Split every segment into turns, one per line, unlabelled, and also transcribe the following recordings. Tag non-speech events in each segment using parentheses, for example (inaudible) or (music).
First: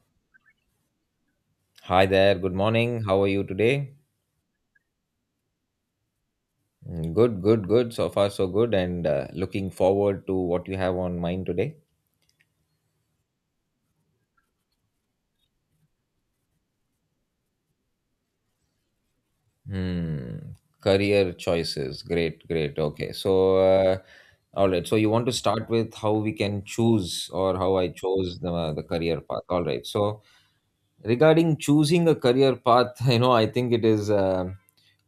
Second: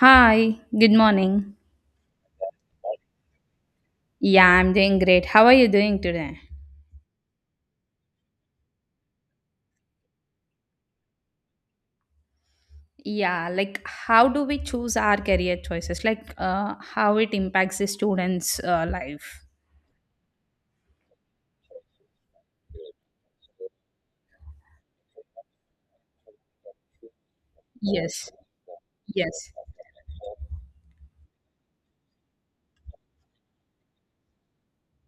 Hi, good morning.
Hi there, good morning. How are you today?
Yeah, I'm doing great. How are you doing today?
Mm, good, good, good. So far, so good. And looking forward to what you have on mind today.
Yeah, like how do we choose our career choices? Like how it impacts the students' life?
Hmm. Career choices. Great, great. Okay. All right. So, you want to start with how we can choose or how I
Yes,
chose the career
yes.
path. All right. So, regarding choosing a career path (laughs) I think it is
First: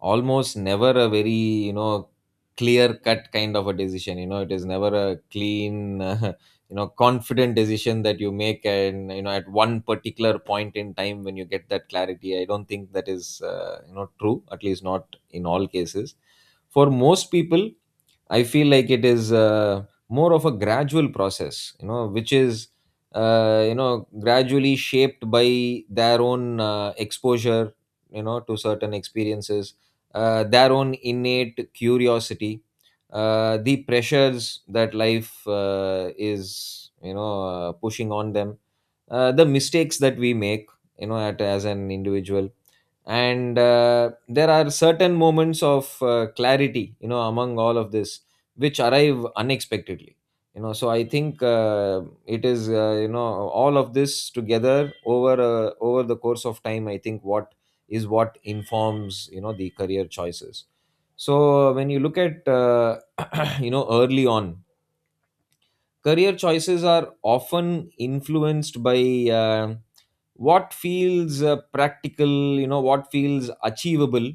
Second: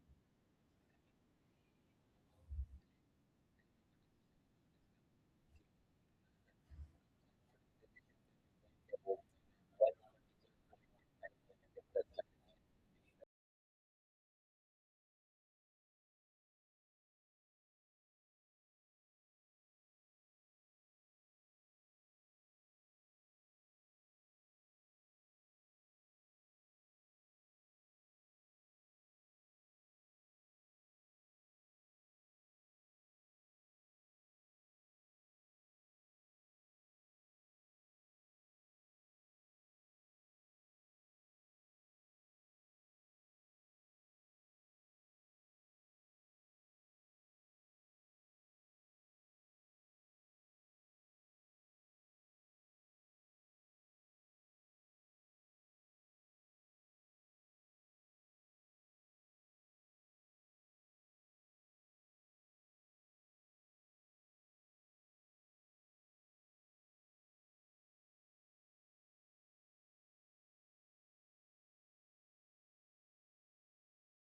almost never a very you know clear cut kind of a decision. It is never a clean (laughs) confident decision that you make. And at one particular point in time when you get that clarity, I don't think that is true, at least not in all cases. For most people I feel like it is more of a gradual process, which is gradually shaped by their own exposure, to certain experiences, their own innate curiosity, the pressures that life is pushing on them, the mistakes that we make, as an individual. And there are certain moments of clarity among all of this which arrive unexpectedly. So I think it is all of this together over over the course of time, I think what is what informs the career choices. So when you look at (clears throat) early on, career choices are often influenced by uh, what feels practical, what feels achievable,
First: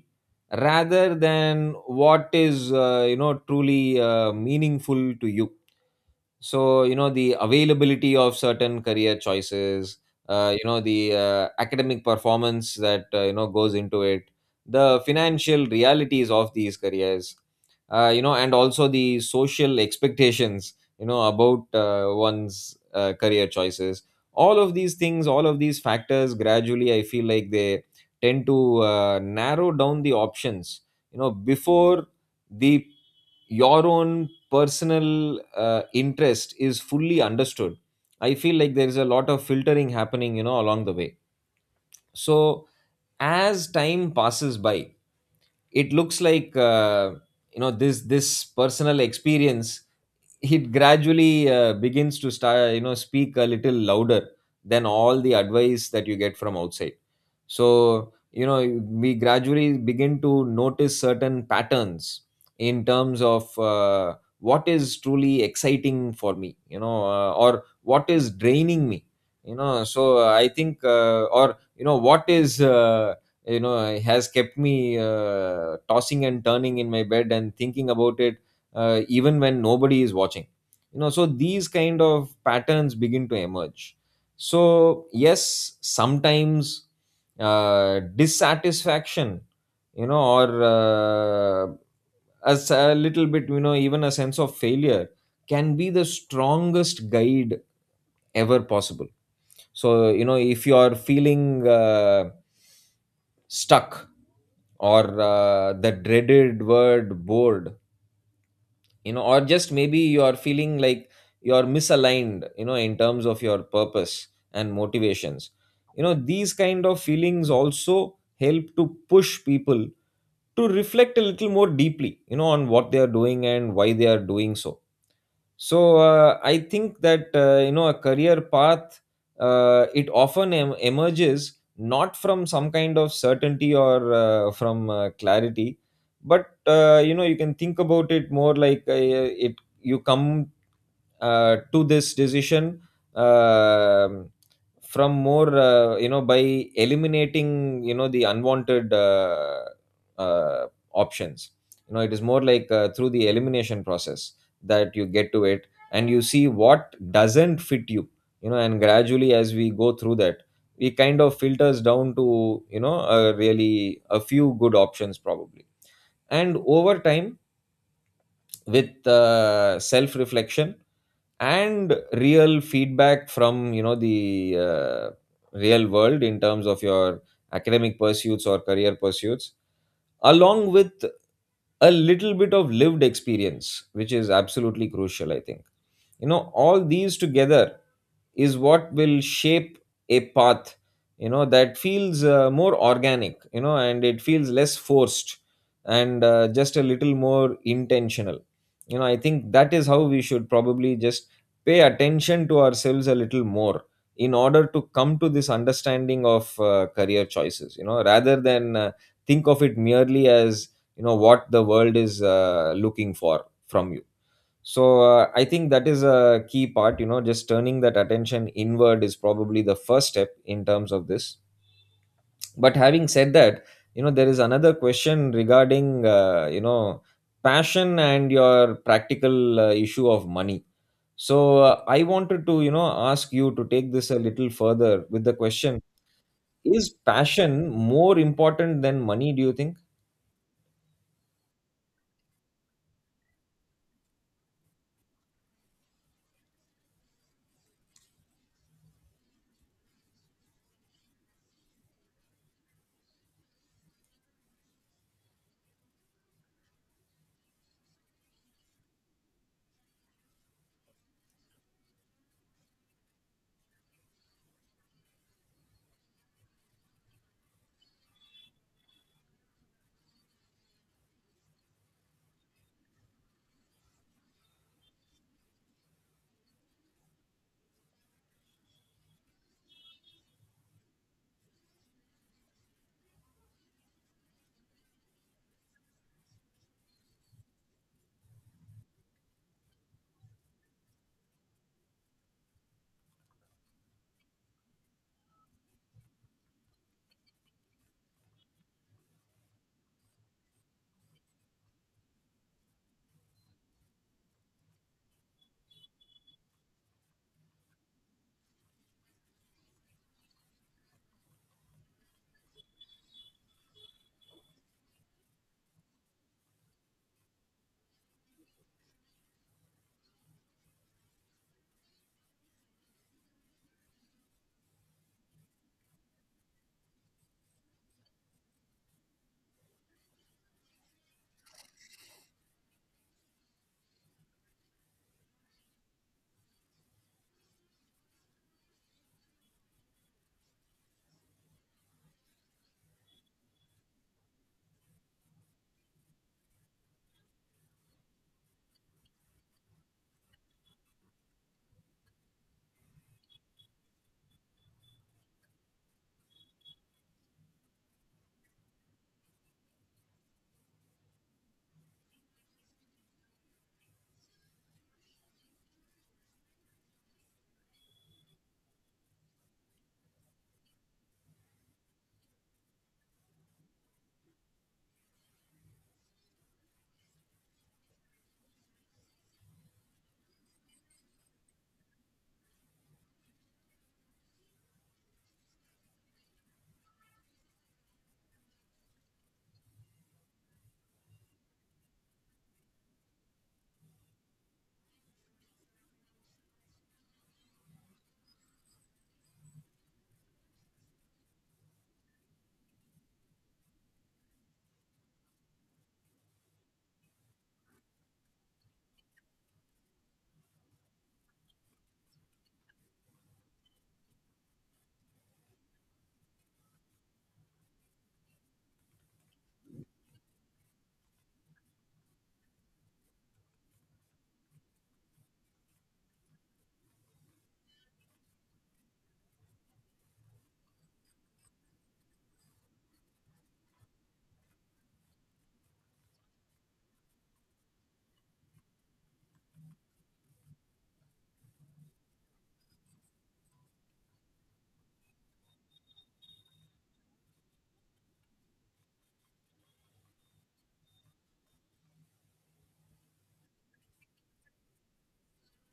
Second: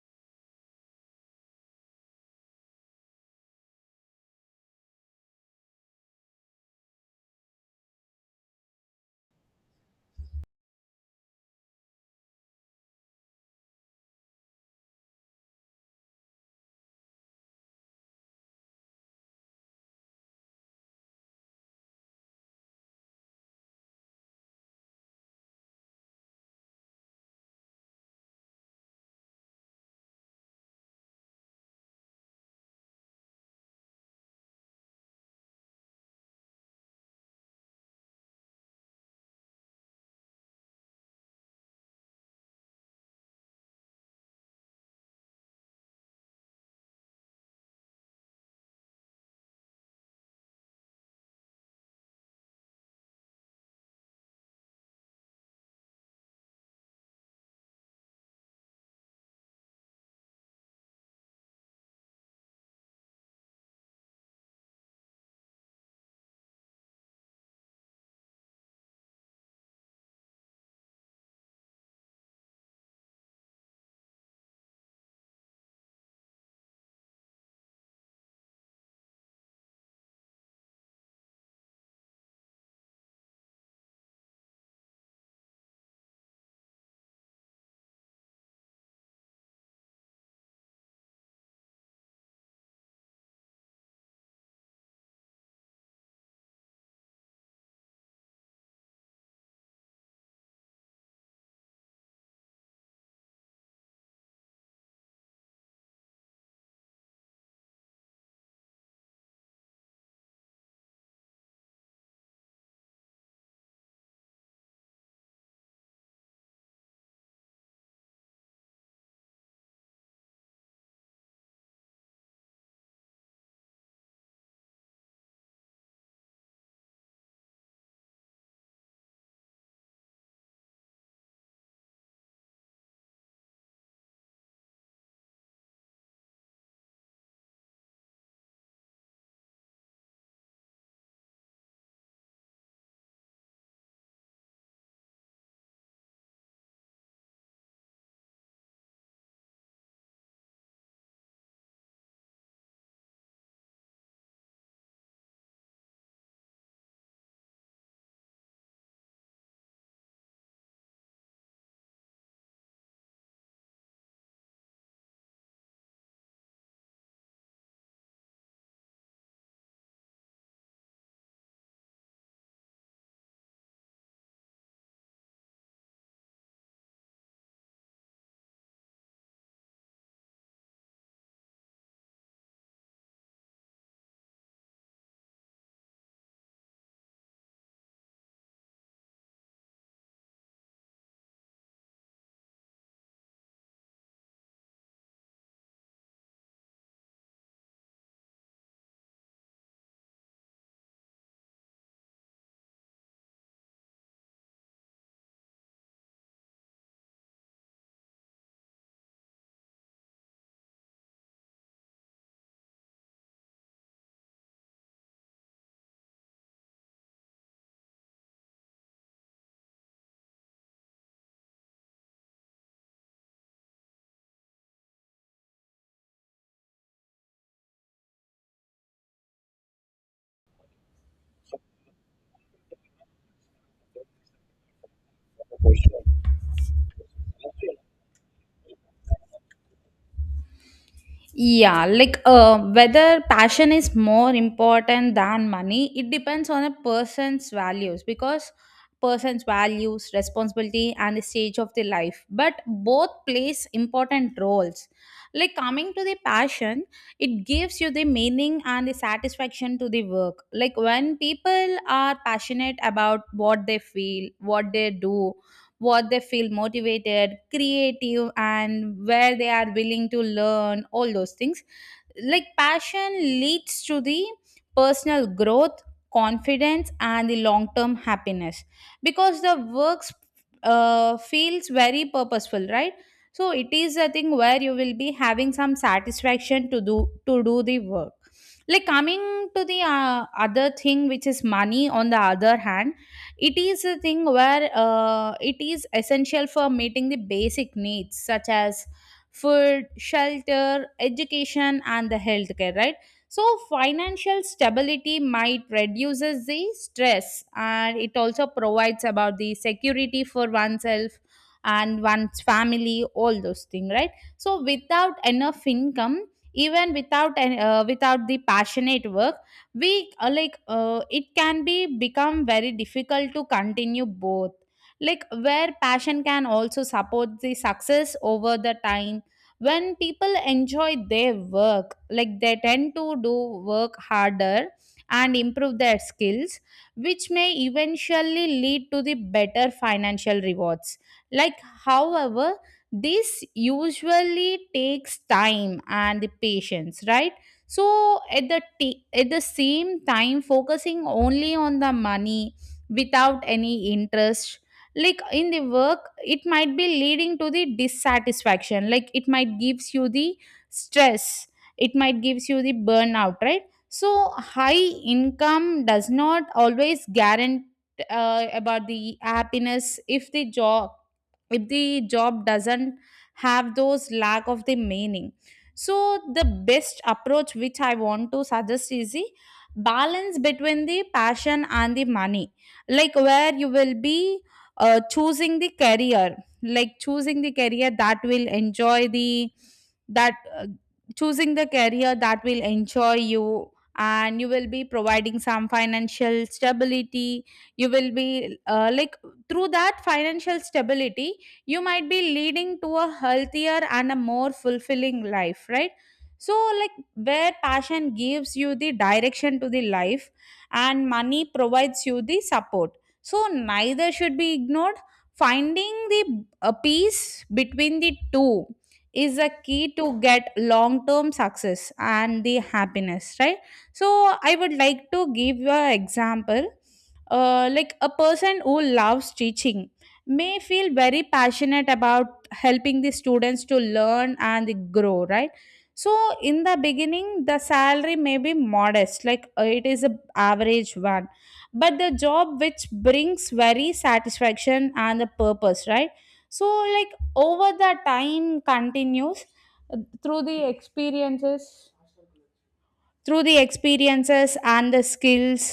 rather than what is truly meaningful to you. So the availability of certain career choices, the academic performance that goes into it, the financial realities of these careers, and also the social expectations about one's career choices, all of these things, all of these factors gradually, I feel like they tend to narrow down the options before the your own personal interest is fully understood. I feel like there is a lot of filtering happening along the way. So as time passes by, it looks like this personal experience, it gradually begins to start speak a little louder than all the advice that you get from outside. So we gradually begin to notice certain patterns in terms of what is truly exciting for me, or what is draining me. So I think or what is has kept me tossing and turning in my bed and thinking about it even when nobody is watching. So these kind of patterns begin to emerge. So yes, sometimes dissatisfaction, or uh, as a little bit, even a sense of failure, can be the strongest guide ever possible. So if you are feeling stuck, or the dreaded word bored, or just maybe you are feeling like you're misaligned, in terms of your purpose and motivations, these kind of feelings also help to push people to reflect a little more deeply on what they are doing and why they are doing so. So I think that a career path, it often emerges not from some kind of certainty or from clarity, but you can think about it more like it you come to this decision um from more by eliminating the unwanted uh, options. It is more like through the elimination process that you get to it, and you see what doesn't fit you. You know And gradually as we go through that, we kind of filters down to a really a few good options probably. And over time, with self reflection and real feedback from the real world in terms of your academic pursuits or career pursuits, along with a little bit of lived experience, which is absolutely crucial, I think, all these together is what will shape a path that feels more organic, and it feels less forced, and just a little more intentional. I think that is how we should probably just pay attention to ourselves a little more in order to come to this understanding of career choices, rather than think of it merely as what the world is looking for from you. So I think that is a key part. Just turning that attention inward is probably the first step in terms of this. But having said that, there is another question regarding passion and your practical issue of money. So I wanted to ask you to take this a little further with the question: is passion more important than money, do you think?
Yeah, like whether passion is more important than money, it depends on a person's values because person's values, responsibility, and the stage of the life. But both plays important roles. Like coming to the passion, it gives you the meaning and the satisfaction to the work. Like when people are passionate about what they feel, what they do, what they feel motivated, creative, and where they are willing to learn, all those things like passion leads to the personal growth, confidence, and the long term happiness because the works feels very purposeful, right? So it is a thing where you will be having some satisfaction to do the work. Like coming to the other thing, which is money, on the other hand, it is a thing where it is essential for meeting the basic needs such as food, shelter, education, and the healthcare, right? So financial stability might reduces the stress, and it also provides about the security for oneself and one's family, all those things, right? So without enough income, even without the passionate work, we like it can be become very difficult to continue both. Like where passion can also support the success over the time, when people enjoy their work, like they tend to do work harder and improve their skills, which may eventually lead to the better financial rewards. Like however, this usually takes time and the patience, right? So at at the same time, focusing only on the money without any interest like in the work, it might be leading to the dissatisfaction. Like it might gives you the stress, it might gives you the burnout, right? So high income does not always guarantee about the happiness if the job, if the job doesn't have those lack of the meaning. So the best approach which I want to suggest is the balance between the passion and the money. Like where you will be choosing the career, like choosing the career that will enjoy the that choosing the career that will enjoy you, and you will be providing some financial stability. You will be like through that financial stability, you might be leading to a healthier and a more fulfilling life, right? So like where passion gives you the direction to the life and money provides you the support. So, neither should be ignored. Finding the peace between the two is a key to get long term success and the happiness, right? So, I would like to give you an example. Like a person who loves teaching may feel very passionate about helping the students to learn and grow, right? So in the beginning, the salary may be modest, like it is a average one, but the job which brings very satisfaction and the purpose, right? So like over the time continues, uh, through the experiences, through the experiences and the skills,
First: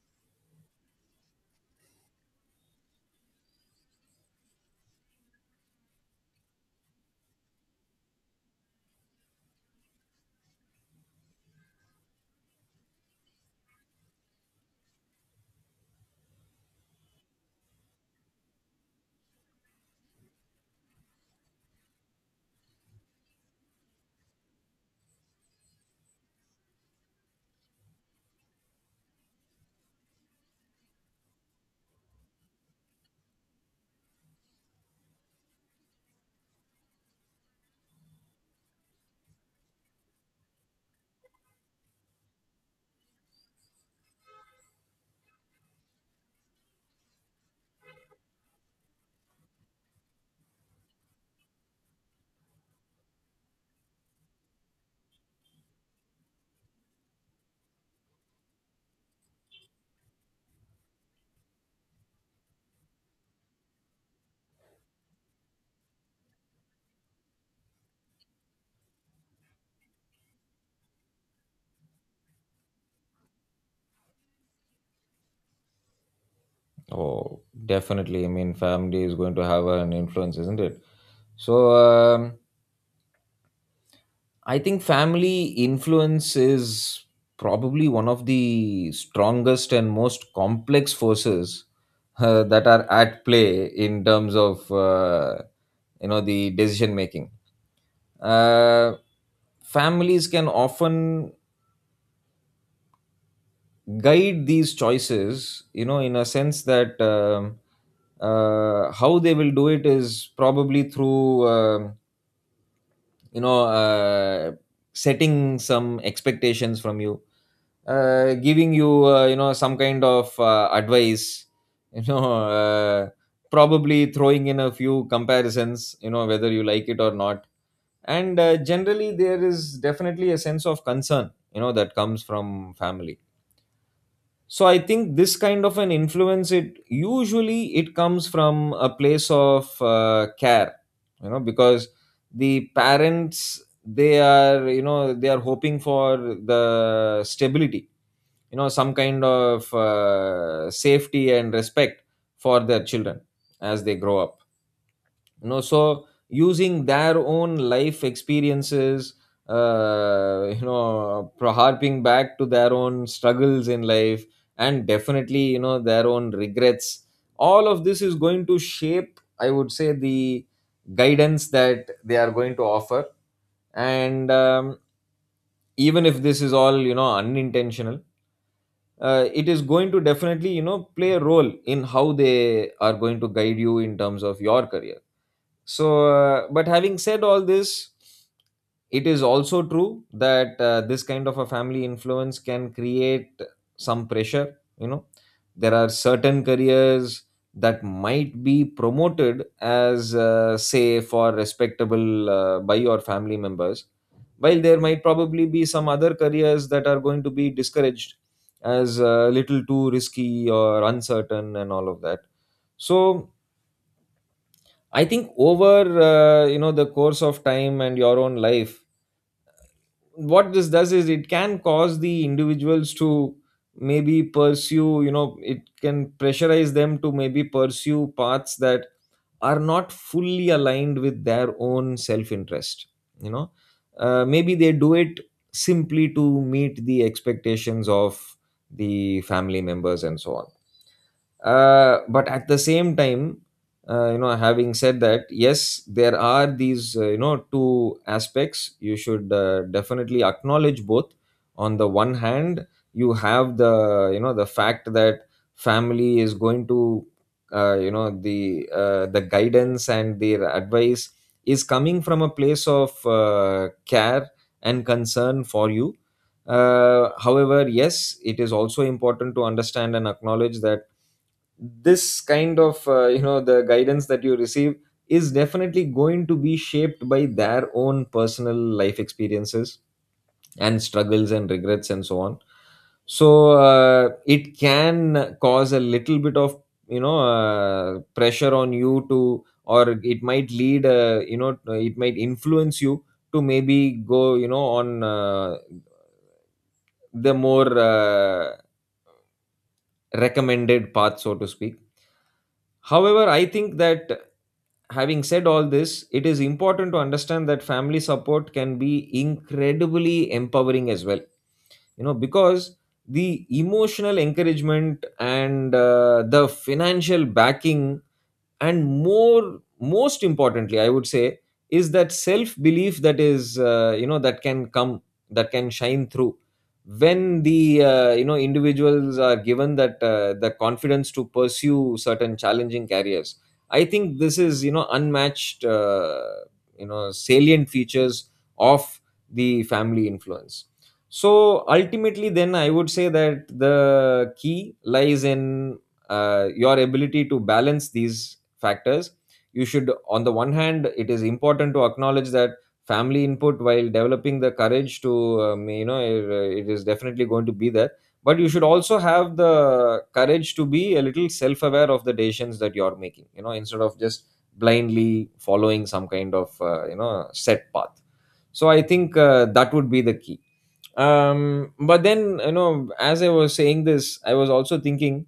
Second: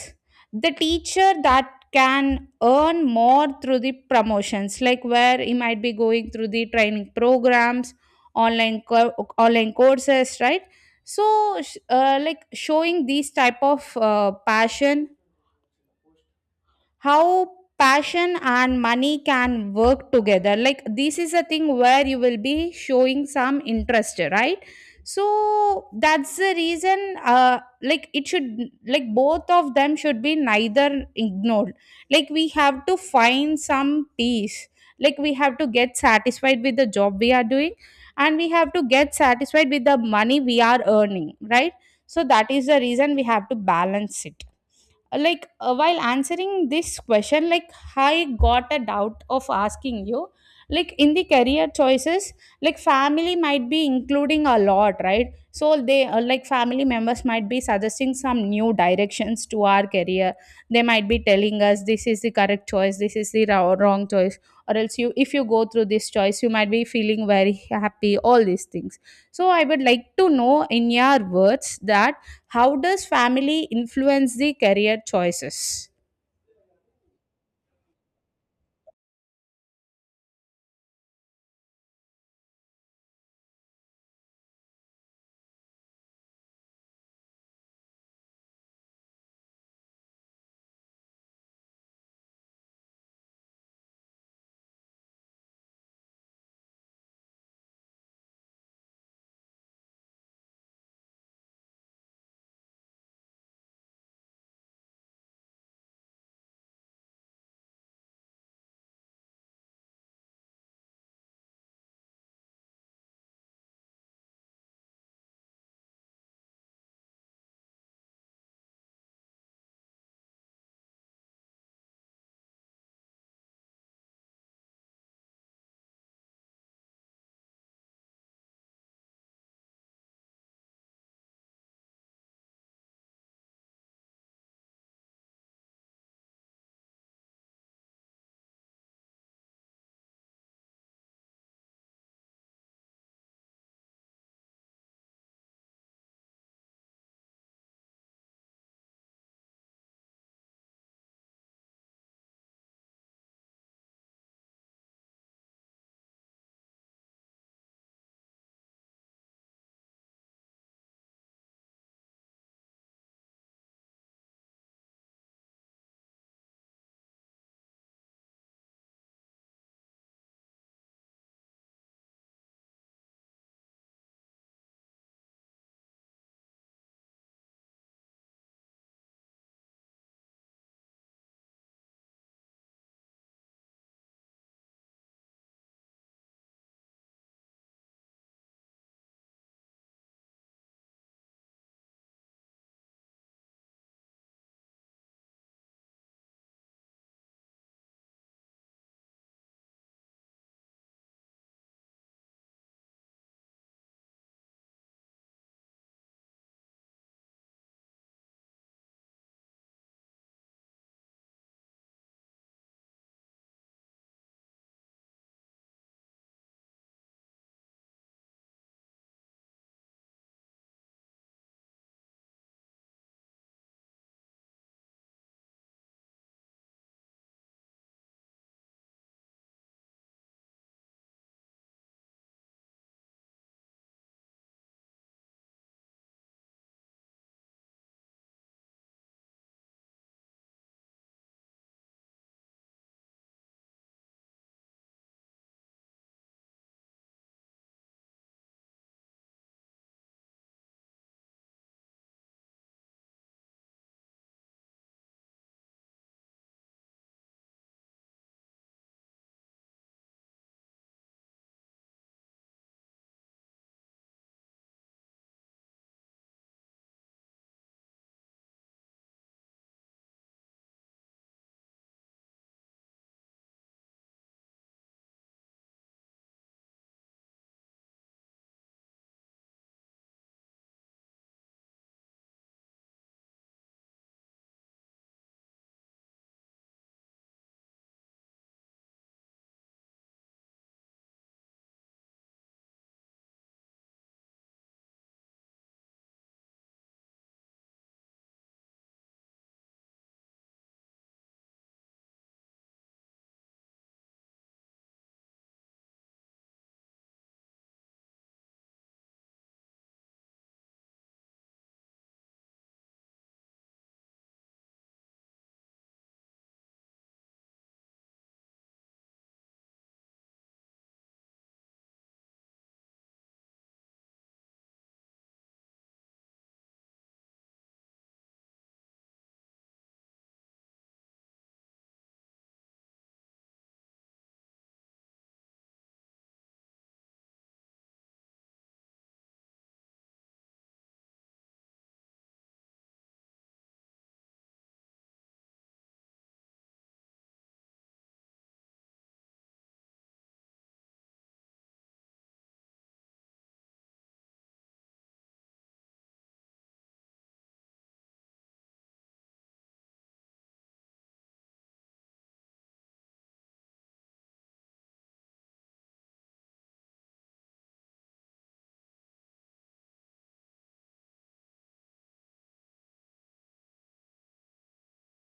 the teacher that can earn more through the promotions, like where he might be going through the training programs, online co- online courses, right? So like showing these type of passion, how passion and money can work together, like this is a thing where you will be showing some interest, right? So that's the reason like it should, like both of them should be neither ignored. Like we have to find some peace, like we have to get satisfied with the job we are doing, and we have to get satisfied with the money we are earning, right? So that is the reason we have to balance it. Like while answering this question, like I got a doubt of asking you, like in the career choices, like family might be including a lot, right? So they like family members might be suggesting some new directions to our career. They might be telling us this is the correct choice, this is the ra- wrong choice, or else you if you go through this choice you might be feeling very happy, all these things. So I would like to know in your words that how does family influence the career choices?
Oh, definitely. I mean, family is going to have an influence, isn't it? So I think family influence is probably one of the strongest and most complex forces that are at play in terms of the decision making. Uh, Families can often guide these choices, in a sense that how they will do it is probably through. You know uh, Setting some expectations from you, giving you you know some kind of advice, (laughs) you know uh, probably throwing in a few comparisons, whether you like it or not. And generally there is definitely a sense of concern, that comes from family. So I think this kind of an influence, it usually it comes from a place of care, because the parents, they are they are hoping for the stability, some kind of safety and respect for their children as they grow up. So using their own life experiences, harping back to their own struggles in life, and definitely their own regrets, all of this is going to shape, I would say, the guidance that they are going to offer. And even if this is all unintentional, it is going to definitely play a role in how they are going to guide you in terms of your career. So, but having said all this, it is also true that this kind of a family influence can create some pressure. You know, there are certain careers that might be promoted as, say, for respectable by your family members, while there might probably be some other careers that are going to be discouraged as a little too risky or uncertain and all of that. So, I think over the course of time and your own life, what this does is it can cause the individuals to maybe pursue, it can pressurize them to maybe pursue paths that are not fully aligned with their own self interest. You know, maybe they do it simply to meet the expectations of the family members and so on. But at the same time, having said that, yes, there are these two aspects, you should definitely acknowledge both. On the one hand, you have the the fact that family is going to the guidance and their advice is coming from a place of care and concern for you. However, yes, it is also important to understand and acknowledge that this kind of the guidance that you receive is definitely going to be shaped by their own personal life experiences and struggles and regrets and so on. So it can cause a little bit of pressure on you to, or it might lead, it might influence you to maybe go, on the more recommended path, so to speak. However, I think that, having said all this, it is important to understand that family support can be incredibly empowering as well. You know, because the emotional encouragement and the financial backing and more most importantly I would say is that self belief, that is that can come, that can shine through when the individuals are given that the confidence to pursue certain challenging careers. I think this is unmatched, salient features of the family influence. So ultimately then I would say that the key lies in your ability to balance these factors. You should, on the one hand, it is important to acknowledge that family input, while developing the courage to it is definitely going to be there, but you should also have the courage to be a little self aware of the decisions that you're making, you know, instead of just blindly following some kind of set path. So I think that would be the key. um but then, you know, as I was saying this I was also thinking,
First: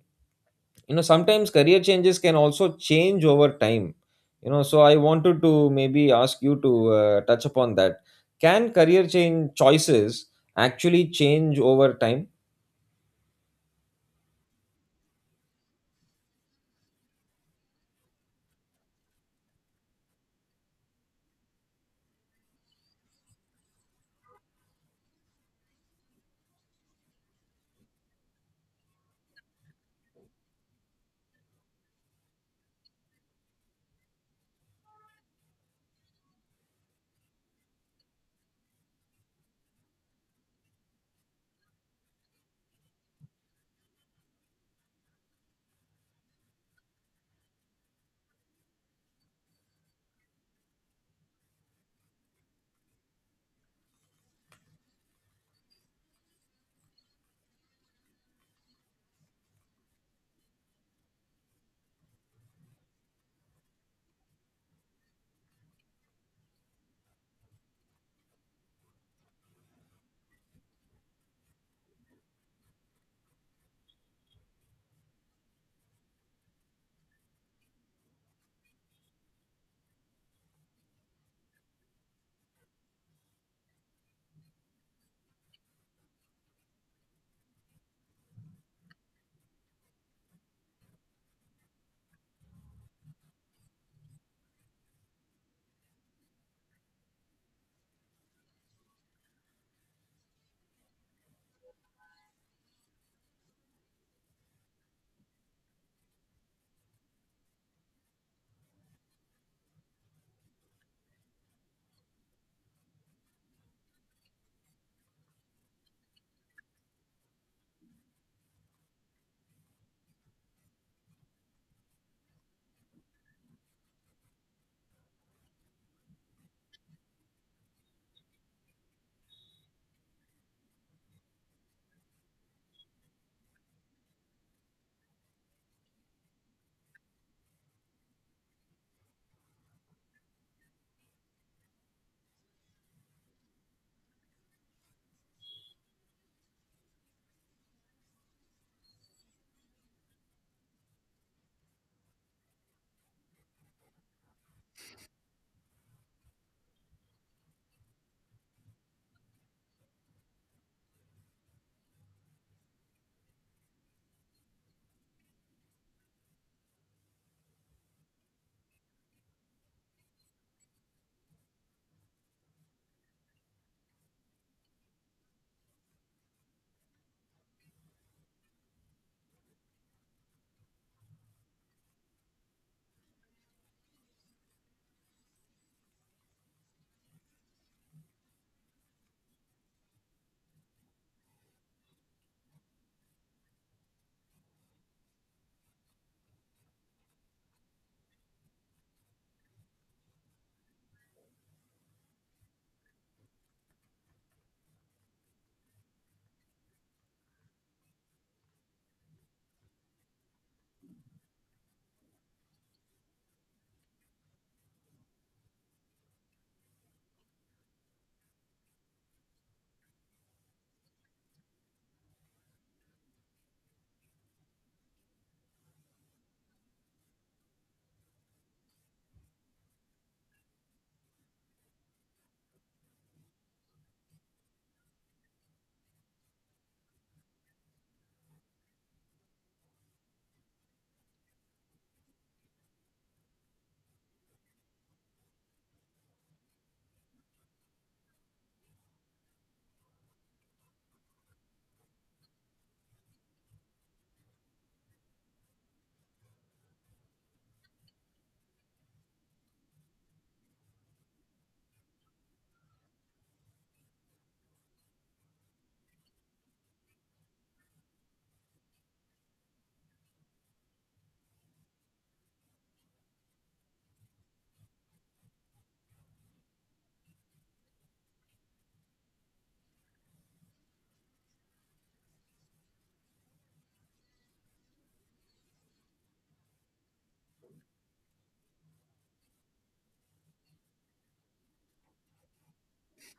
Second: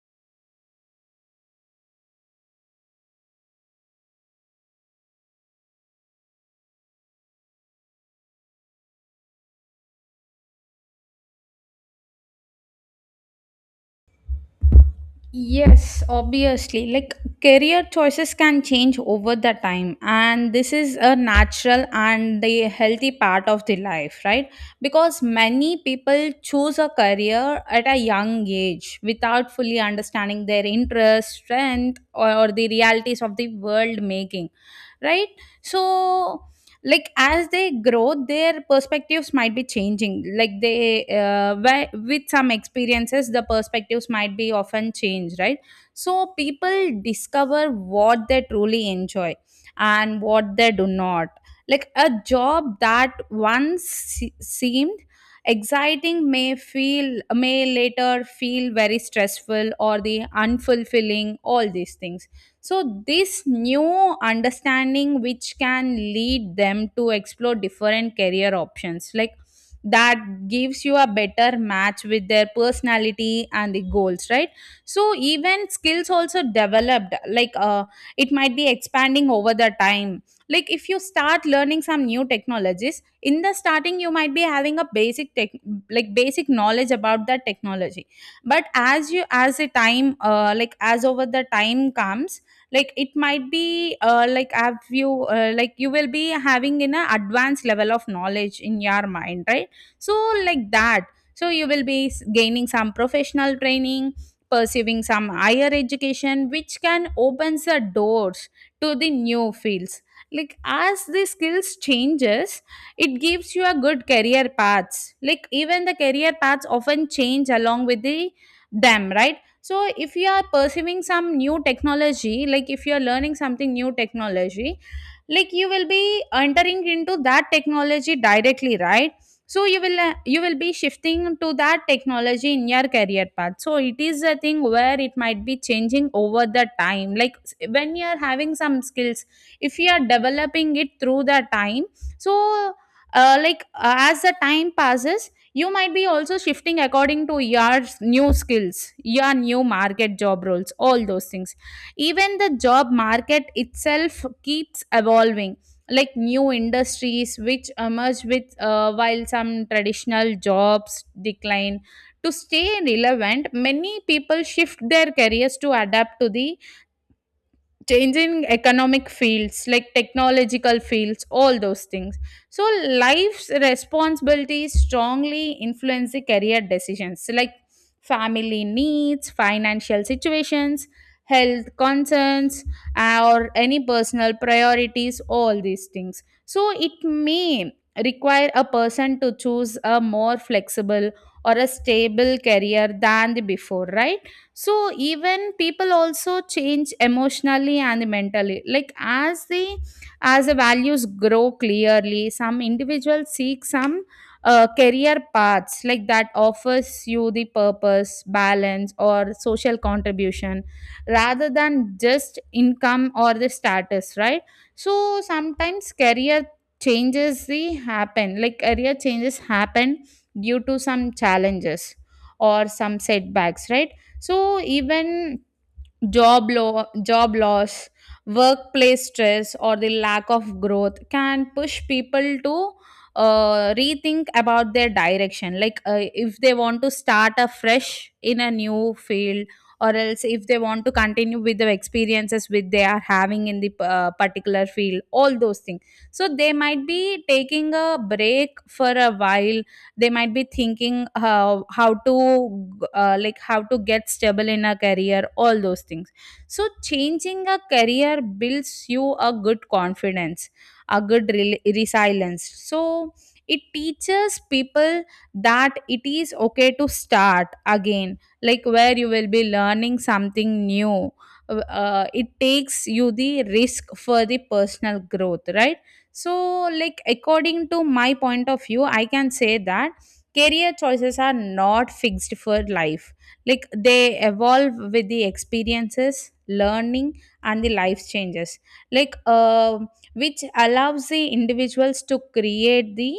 you know, sometimes career changes can also change over time. You know, so I wanted to maybe ask you to touch upon that. Can career change choices actually change over time?
Yes, obviously. Like career choices can change over the time, and this is a natural and the healthy part of the life, right? Because many people choose a career at a young age without fully understanding their interests, strength, or the realities of the world making, right? So like as they grow their perspectives might be changing, like they with some experiences the perspectives might be often changed, right? So people discover what they truly enjoy and what they do not. Like a job that seemed exciting may later feel very stressful or the unfulfilling, all these things. So this new understanding which can lead them to explore different career options, like that gives you a better match with their personality and the goals, right? So even skills also developed, like it might be expanding over the time. Like if you start learning some new technologies, in the starting you might be having a basic tech, like basic knowledge about that technology, but as the time like as over the time comes, like it might be like have you like you will be having in a advanced level of knowledge in your mind, right? So like that. So you will be gaining some professional training, pursuing some higher education which can opens the doors to the new fields. Like as the skills changes, it gives you a good career paths. Like even the career paths often change along with the them, right? So if you are pursuing some new technology, like if you are learning something new technology, like you will be entering into that technology directly, right? So you will be shifting to that technology in your career path. So it is a thing where it might be changing over the time, like when you are having some skills, if you are developing it through the time. So like as the time passes, you might be also shifting according to your new skills, your new market job roles, all those things. Even the job market itself keeps evolving, like new industries which emerge with while some traditional jobs decline. To stay relevant, many people shift their careers to adapt to the changing economic fields, like technological fields, all those things. So life's responsibilities strongly influence the career decisions, like family needs, financial situations, health concerns, or any personal priorities, all these things. So it may require a person to choose a more flexible or a stable career than the before, right? So even people also change emotionally and mentally, like as the values grow clearly, some individuals seek some career paths like that offers you the purpose, balance, or social contribution rather than just income or the status, right? So sometimes career changes the happen, like career changes happen due to some challenges or some setbacks, right? So even job loss, workplace stress, or the lack of growth can push people to rethink about their direction. Like if they want to start afresh in a new field, or else if they want to continue with the experiences which they are having in the particular field, all those things. So they might be taking a break for a while, they might be thinking how to like how to get stable in a career, all those things. So changing a career builds you a good confidence, a resilience. So it teaches people that it is okay to start again, like where you will be learning something new. It takes you the risk for the personal growth, right? So, like, according to my point of view, I can say that career choices are not fixed for life. Like, they evolve with the experiences, learning, and the life changes. Like, which allows the individuals to create the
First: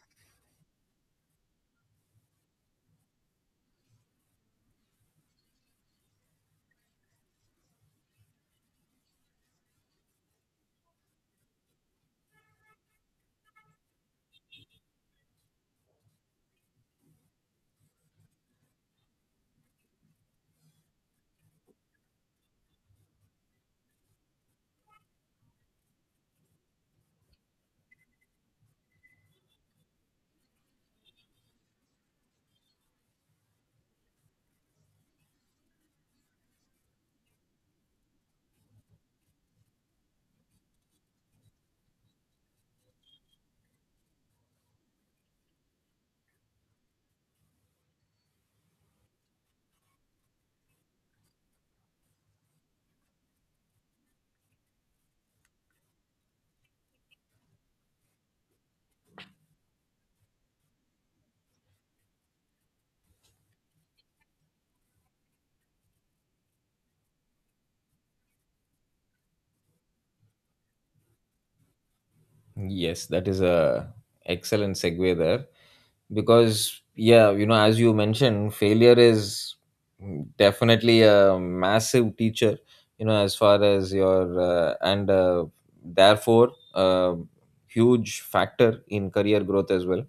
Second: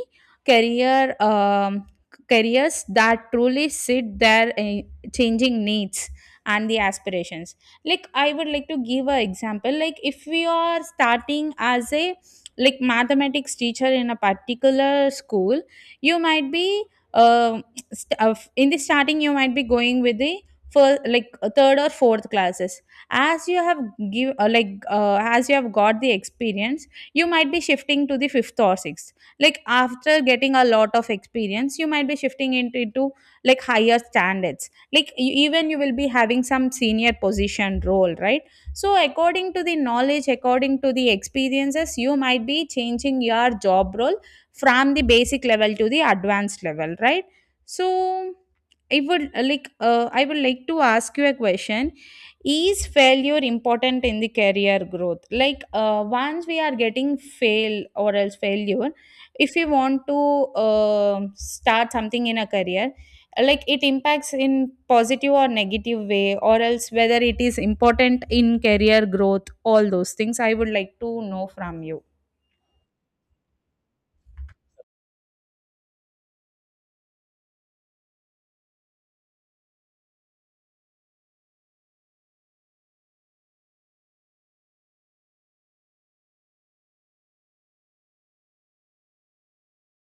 career careers that truly fit their changing needs and the aspirations. I would like to give an example. Like, if we are starting as a like mathematics teacher in a particular school, you might be uh, in the starting, you might be going with the first, like, third or fourth classes. As you have give as you have got the experience, you might be shifting to the fifth or sixth. Like, after getting a lot of experience, you might be shifting into like higher standards. Like, you, even you will be having some senior position role, right? So according to the knowledge, according to the experiences, you might be changing your job role from the basic level to the advanced level, right? So I would I would like to ask you a question. Is failure important in the career growth? Like, once we are getting fail or else failure, if we want to start something in a career, like, it impacts in positive or negative way, or else whether it is important in career growth. All those things I would like to know from you.
Yes, that is a excellent segue there, because yeah, you know, as you mentioned, failure is definitely a massive teacher, you know, as far as your and therefore a huge factor in career growth as well.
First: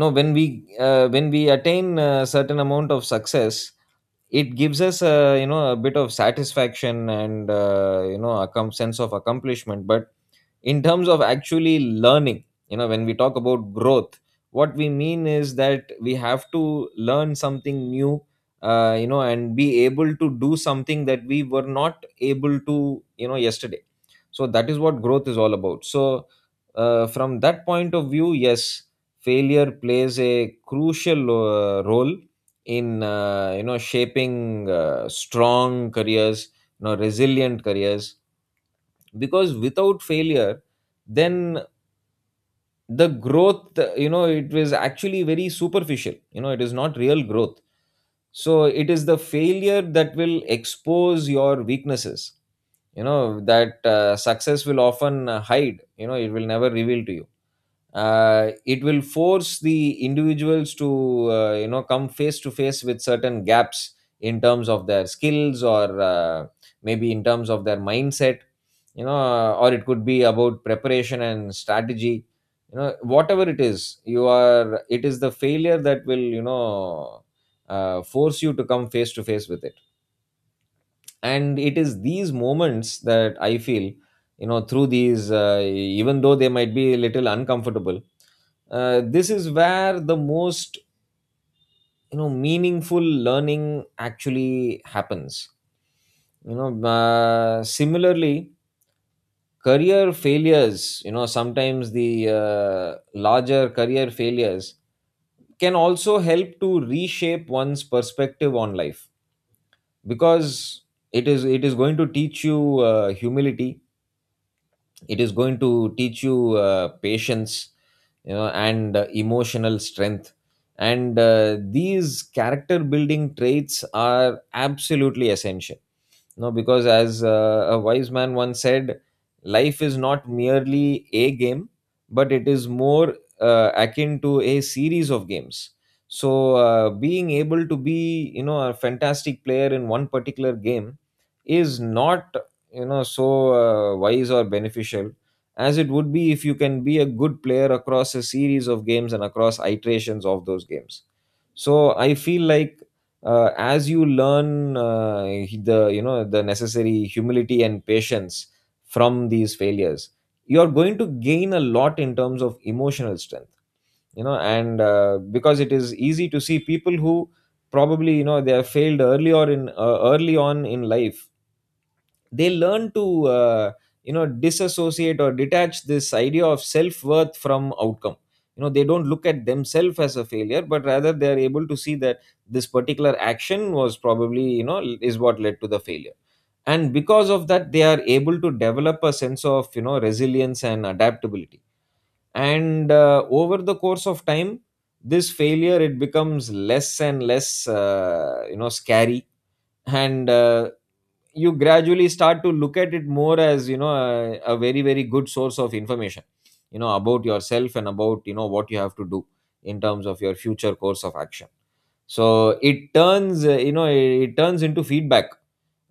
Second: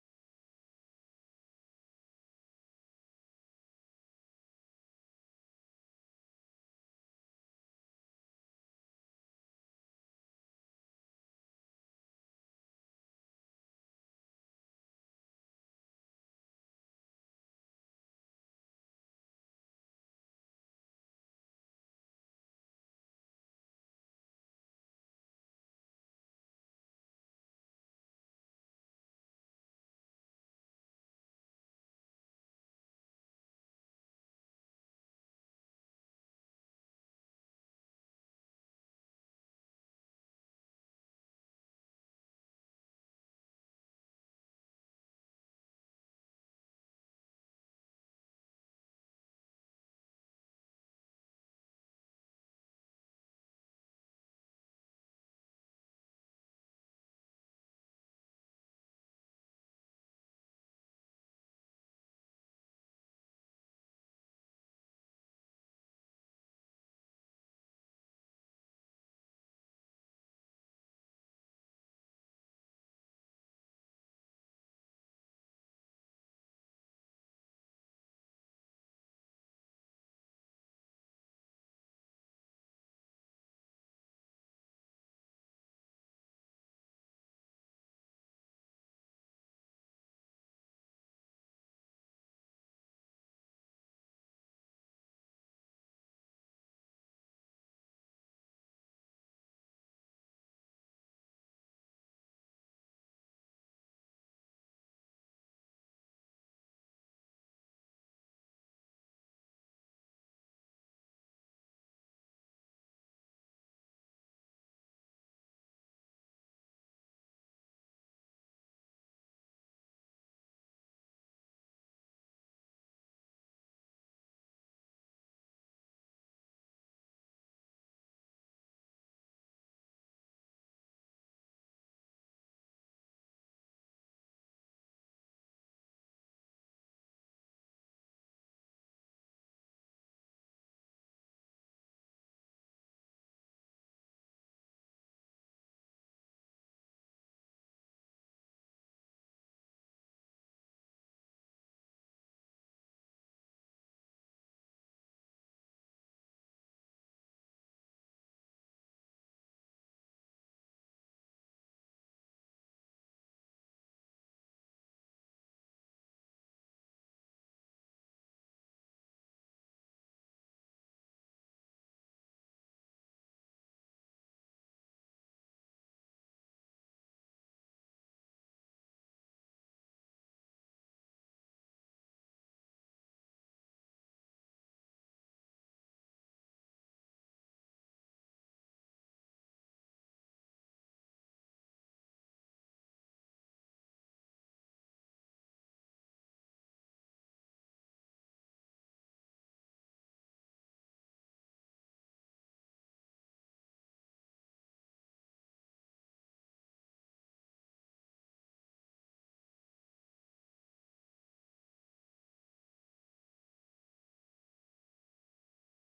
No, when we when we attain a certain amount of success, it gives us a, you know, a bit of satisfaction and, you know, a sense of accomplishment. But in terms of actually learning, you know, when we talk about growth, what we mean is that we have to learn something new, you know, and be able to do something that we were not able to, you know, yesterday. So that is what growth is all about. So from that point of view, yes, failure plays a crucial role in you know, shaping strong careers, you know, resilient careers. Because without failure, then the growth, you know, it was actually very superficial, you know, it is not real growth. So it is the failure that will expose your weaknesses, you know, that success will often hide, you know, it will never reveal to you. It will force the individuals to, you know, come face to face with certain gaps in terms of their skills, or maybe in terms of their mindset, you know, or it could be about preparation and strategy. You know, whatever it is, you are, it is the failure that will, you know, force you to come face to face with it. And it is these moments that I feel, you know, through these, even though they might be a little uncomfortable, this is where the most, you know, meaningful learning actually happens, you know. Similarly, career failures, you know, sometimes the larger career failures can also help to reshape one's perspective on life. Because it is going to teach you humility, it is going to teach you patience, you know, and emotional strength. And these character building traits are absolutely essential. You know, because as, a wise man once said, life is not merely a game, but it is more akin to a series of games. So being able to be, you know, a fantastic player in one particular game is not, you know, so wise or beneficial as it would be if you can be a good player across a series of games and across iterations of those games. So I feel like, as you learn the, you know, the necessary humility and patience from these failures, you are going to gain a lot in terms of emotional strength. You know, and because it is easy to see people who, probably you know, they have failed early, or in early on in life, they learn to, you know, disassociate or detach this idea of self-worth from outcome. You know, they don't look at themselves as a failure, but rather they are able to see that this particular action was probably, you know, is what led to the failure. And because of that, they are able to develop a sense of, you know, resilience and adaptability. And over the course of time, this failure, it becomes less and less, you know, scary. And you gradually start to look at it more as, you know, a, very very good source of information, you know, about yourself and about, you know, what you have to do in terms of your future course of action. So it turns, you know, it turns into feedback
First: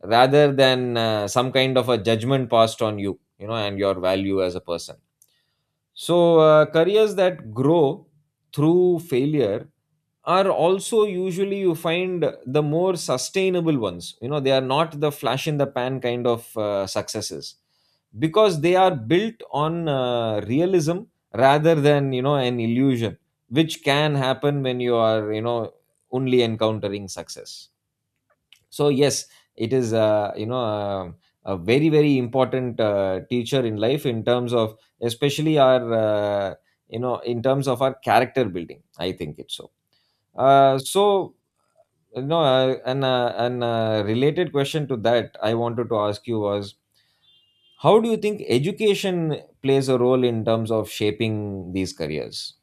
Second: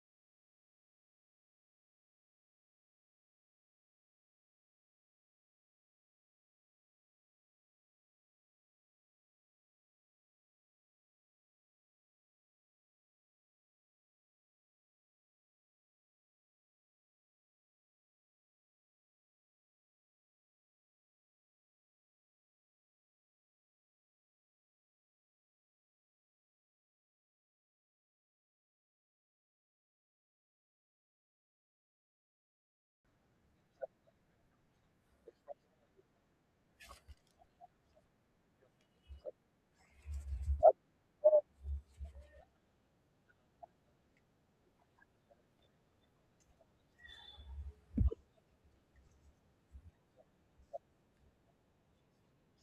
rather than, some kind of a judgment passed on you, you know, and your value as a person. So careers that grow through failure are also usually, you find, the more sustainable ones. You know, they are not the flash in the pan kind of successes, because they are built on realism rather than, you know, an illusion, which can happen when you are, you know, only encountering success. So yes, it is, a very very important teacher in life, in terms of, especially our in terms of our character building. I think it's so uh, so, no, an related question to that I wanted to ask you was, how do you think education plays a role in terms of shaping these careers?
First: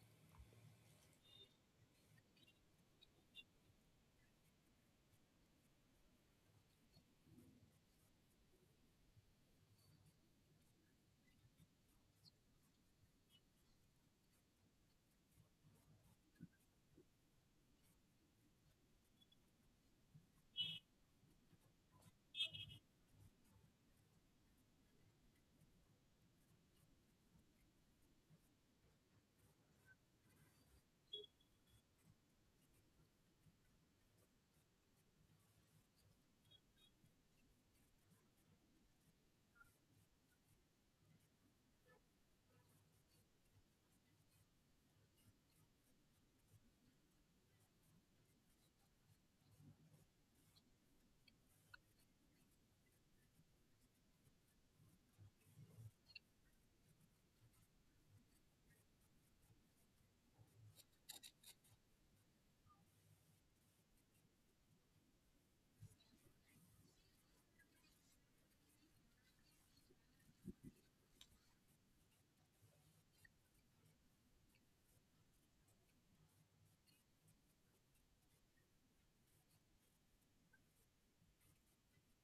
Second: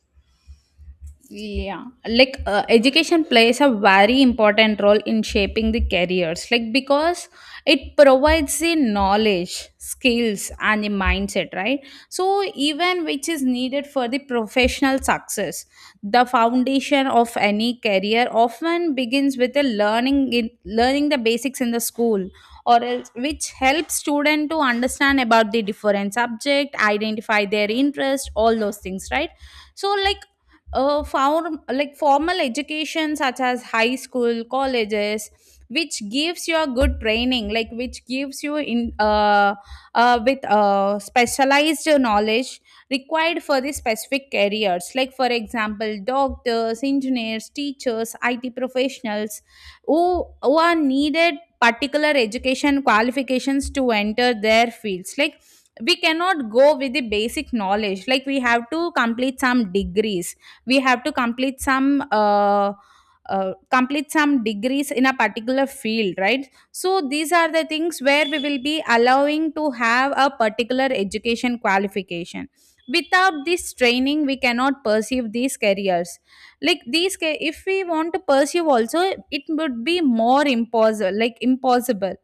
Yeah, like, education plays a very important role in shaping the careers, like, because it provides the knowledge, skills, and the mindset, right? So even which is needed for the professional success. The foundation of any career often begins with a learning, in learning the basics in the school, or else which helps student to understand about the different subject, identify their interest, all those things, right? So, like, a form, like, formal education such as high school, colleges, which gives you a good training, like which gives you in with specialized knowledge required for the specific careers, like for example doctors, engineers, teachers, IT professionals, who are needed particular education qualifications to enter their fields. Like, we cannot go with the basic knowledge. Like, we have to complete some degrees. We have to complete some degrees in a particular field, right? So these are the things where we will be allowing to have a particular education qualification. Without this training, we cannot pursue these careers. Like, if we want to pursue also, it would be more impossible, like impossible.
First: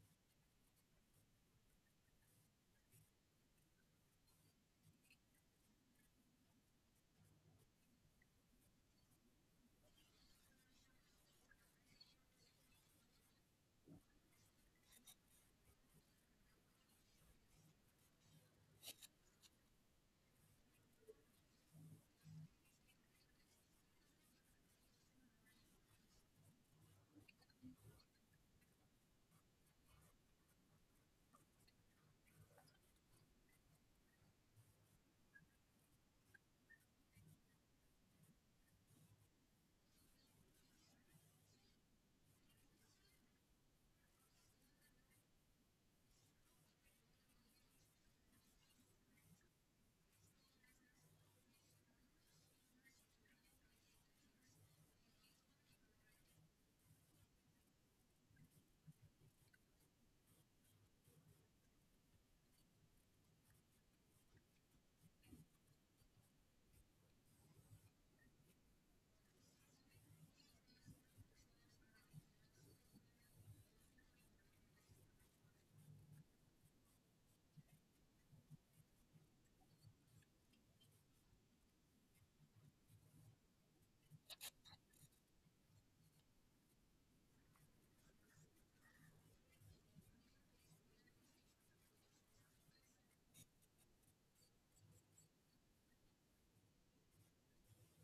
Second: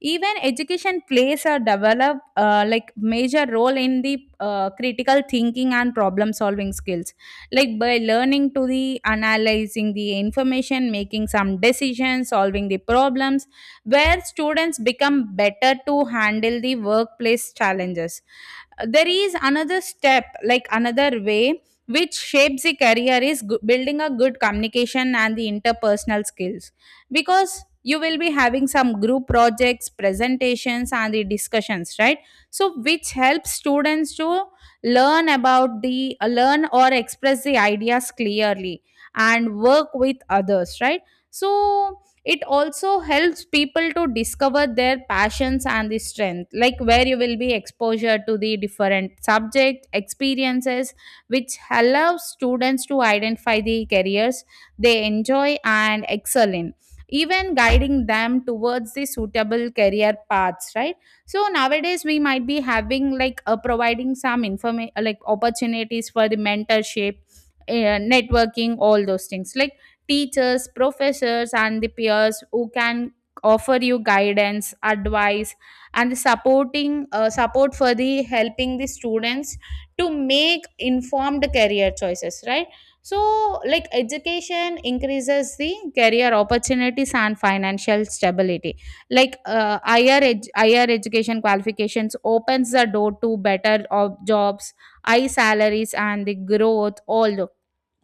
Even education plays a develop like major role in the critical thinking and problem solving skills. Like, by learning to the analyzing the information, making some decisions, solving the problems, where students become better to handle the workplace challenges. There is another step, like another way, which shapes the career, is building a good communication and the interpersonal skills, because you will be having some group projects, presentations, and the discussions, right? So which helps students to learn about the learn or express the ideas clearly and work with others, right? So it also helps people to discover their passions and the strength. Like, where you will be exposure to the different subject experiences, which allows students to identify the careers they enjoy and excel in, even guiding them towards the suitable career paths, right? So nowadays we might be having, like, providing some information, like opportunities for the mentorship, networking, all those things. Like, teachers, professors, and the peers who can offer you guidance, advice, and support for the helping the students to make informed career choices, right? So, like, education increases the career opportunities and financial stability. Like, higher education qualifications opens the door to better of jobs, high salaries, and the growth,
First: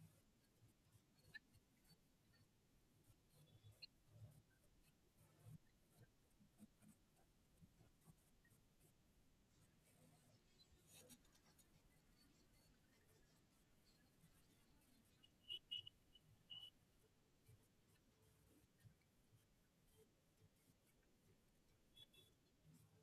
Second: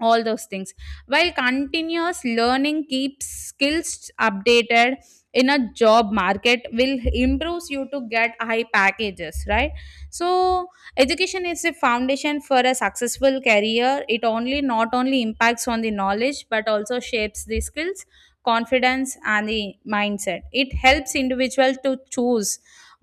all those things, while continuous learning keeps skills updated in a job market, will improves you to get high packages, right? So education is a foundation for a successful career. It only not only impacts on the knowledge but also shapes the skills, confidence, and the mindset. It helps individual to choose,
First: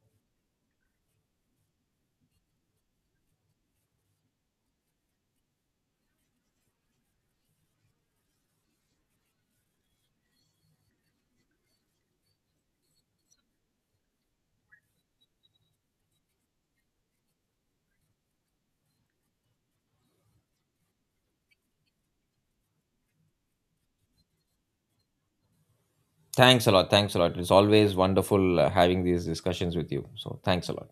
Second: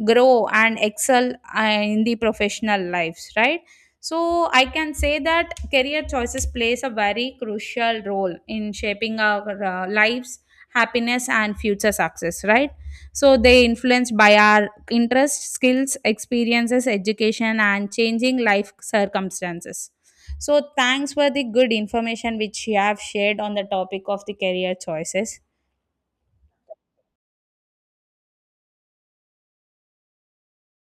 grow, and excel, uh, in the professional lives, right? So I can say that career choices plays a very crucial role in shaping our lives, happiness, and future success, right? So they influenced by our interests, skills, experiences, education, and changing life circumstances. So thanks for the good information which you have shared on the topic of the career choices.
Thanks a lot. Thanks a lot. It's always wonderful having these discussions with you. So, thanks a lot.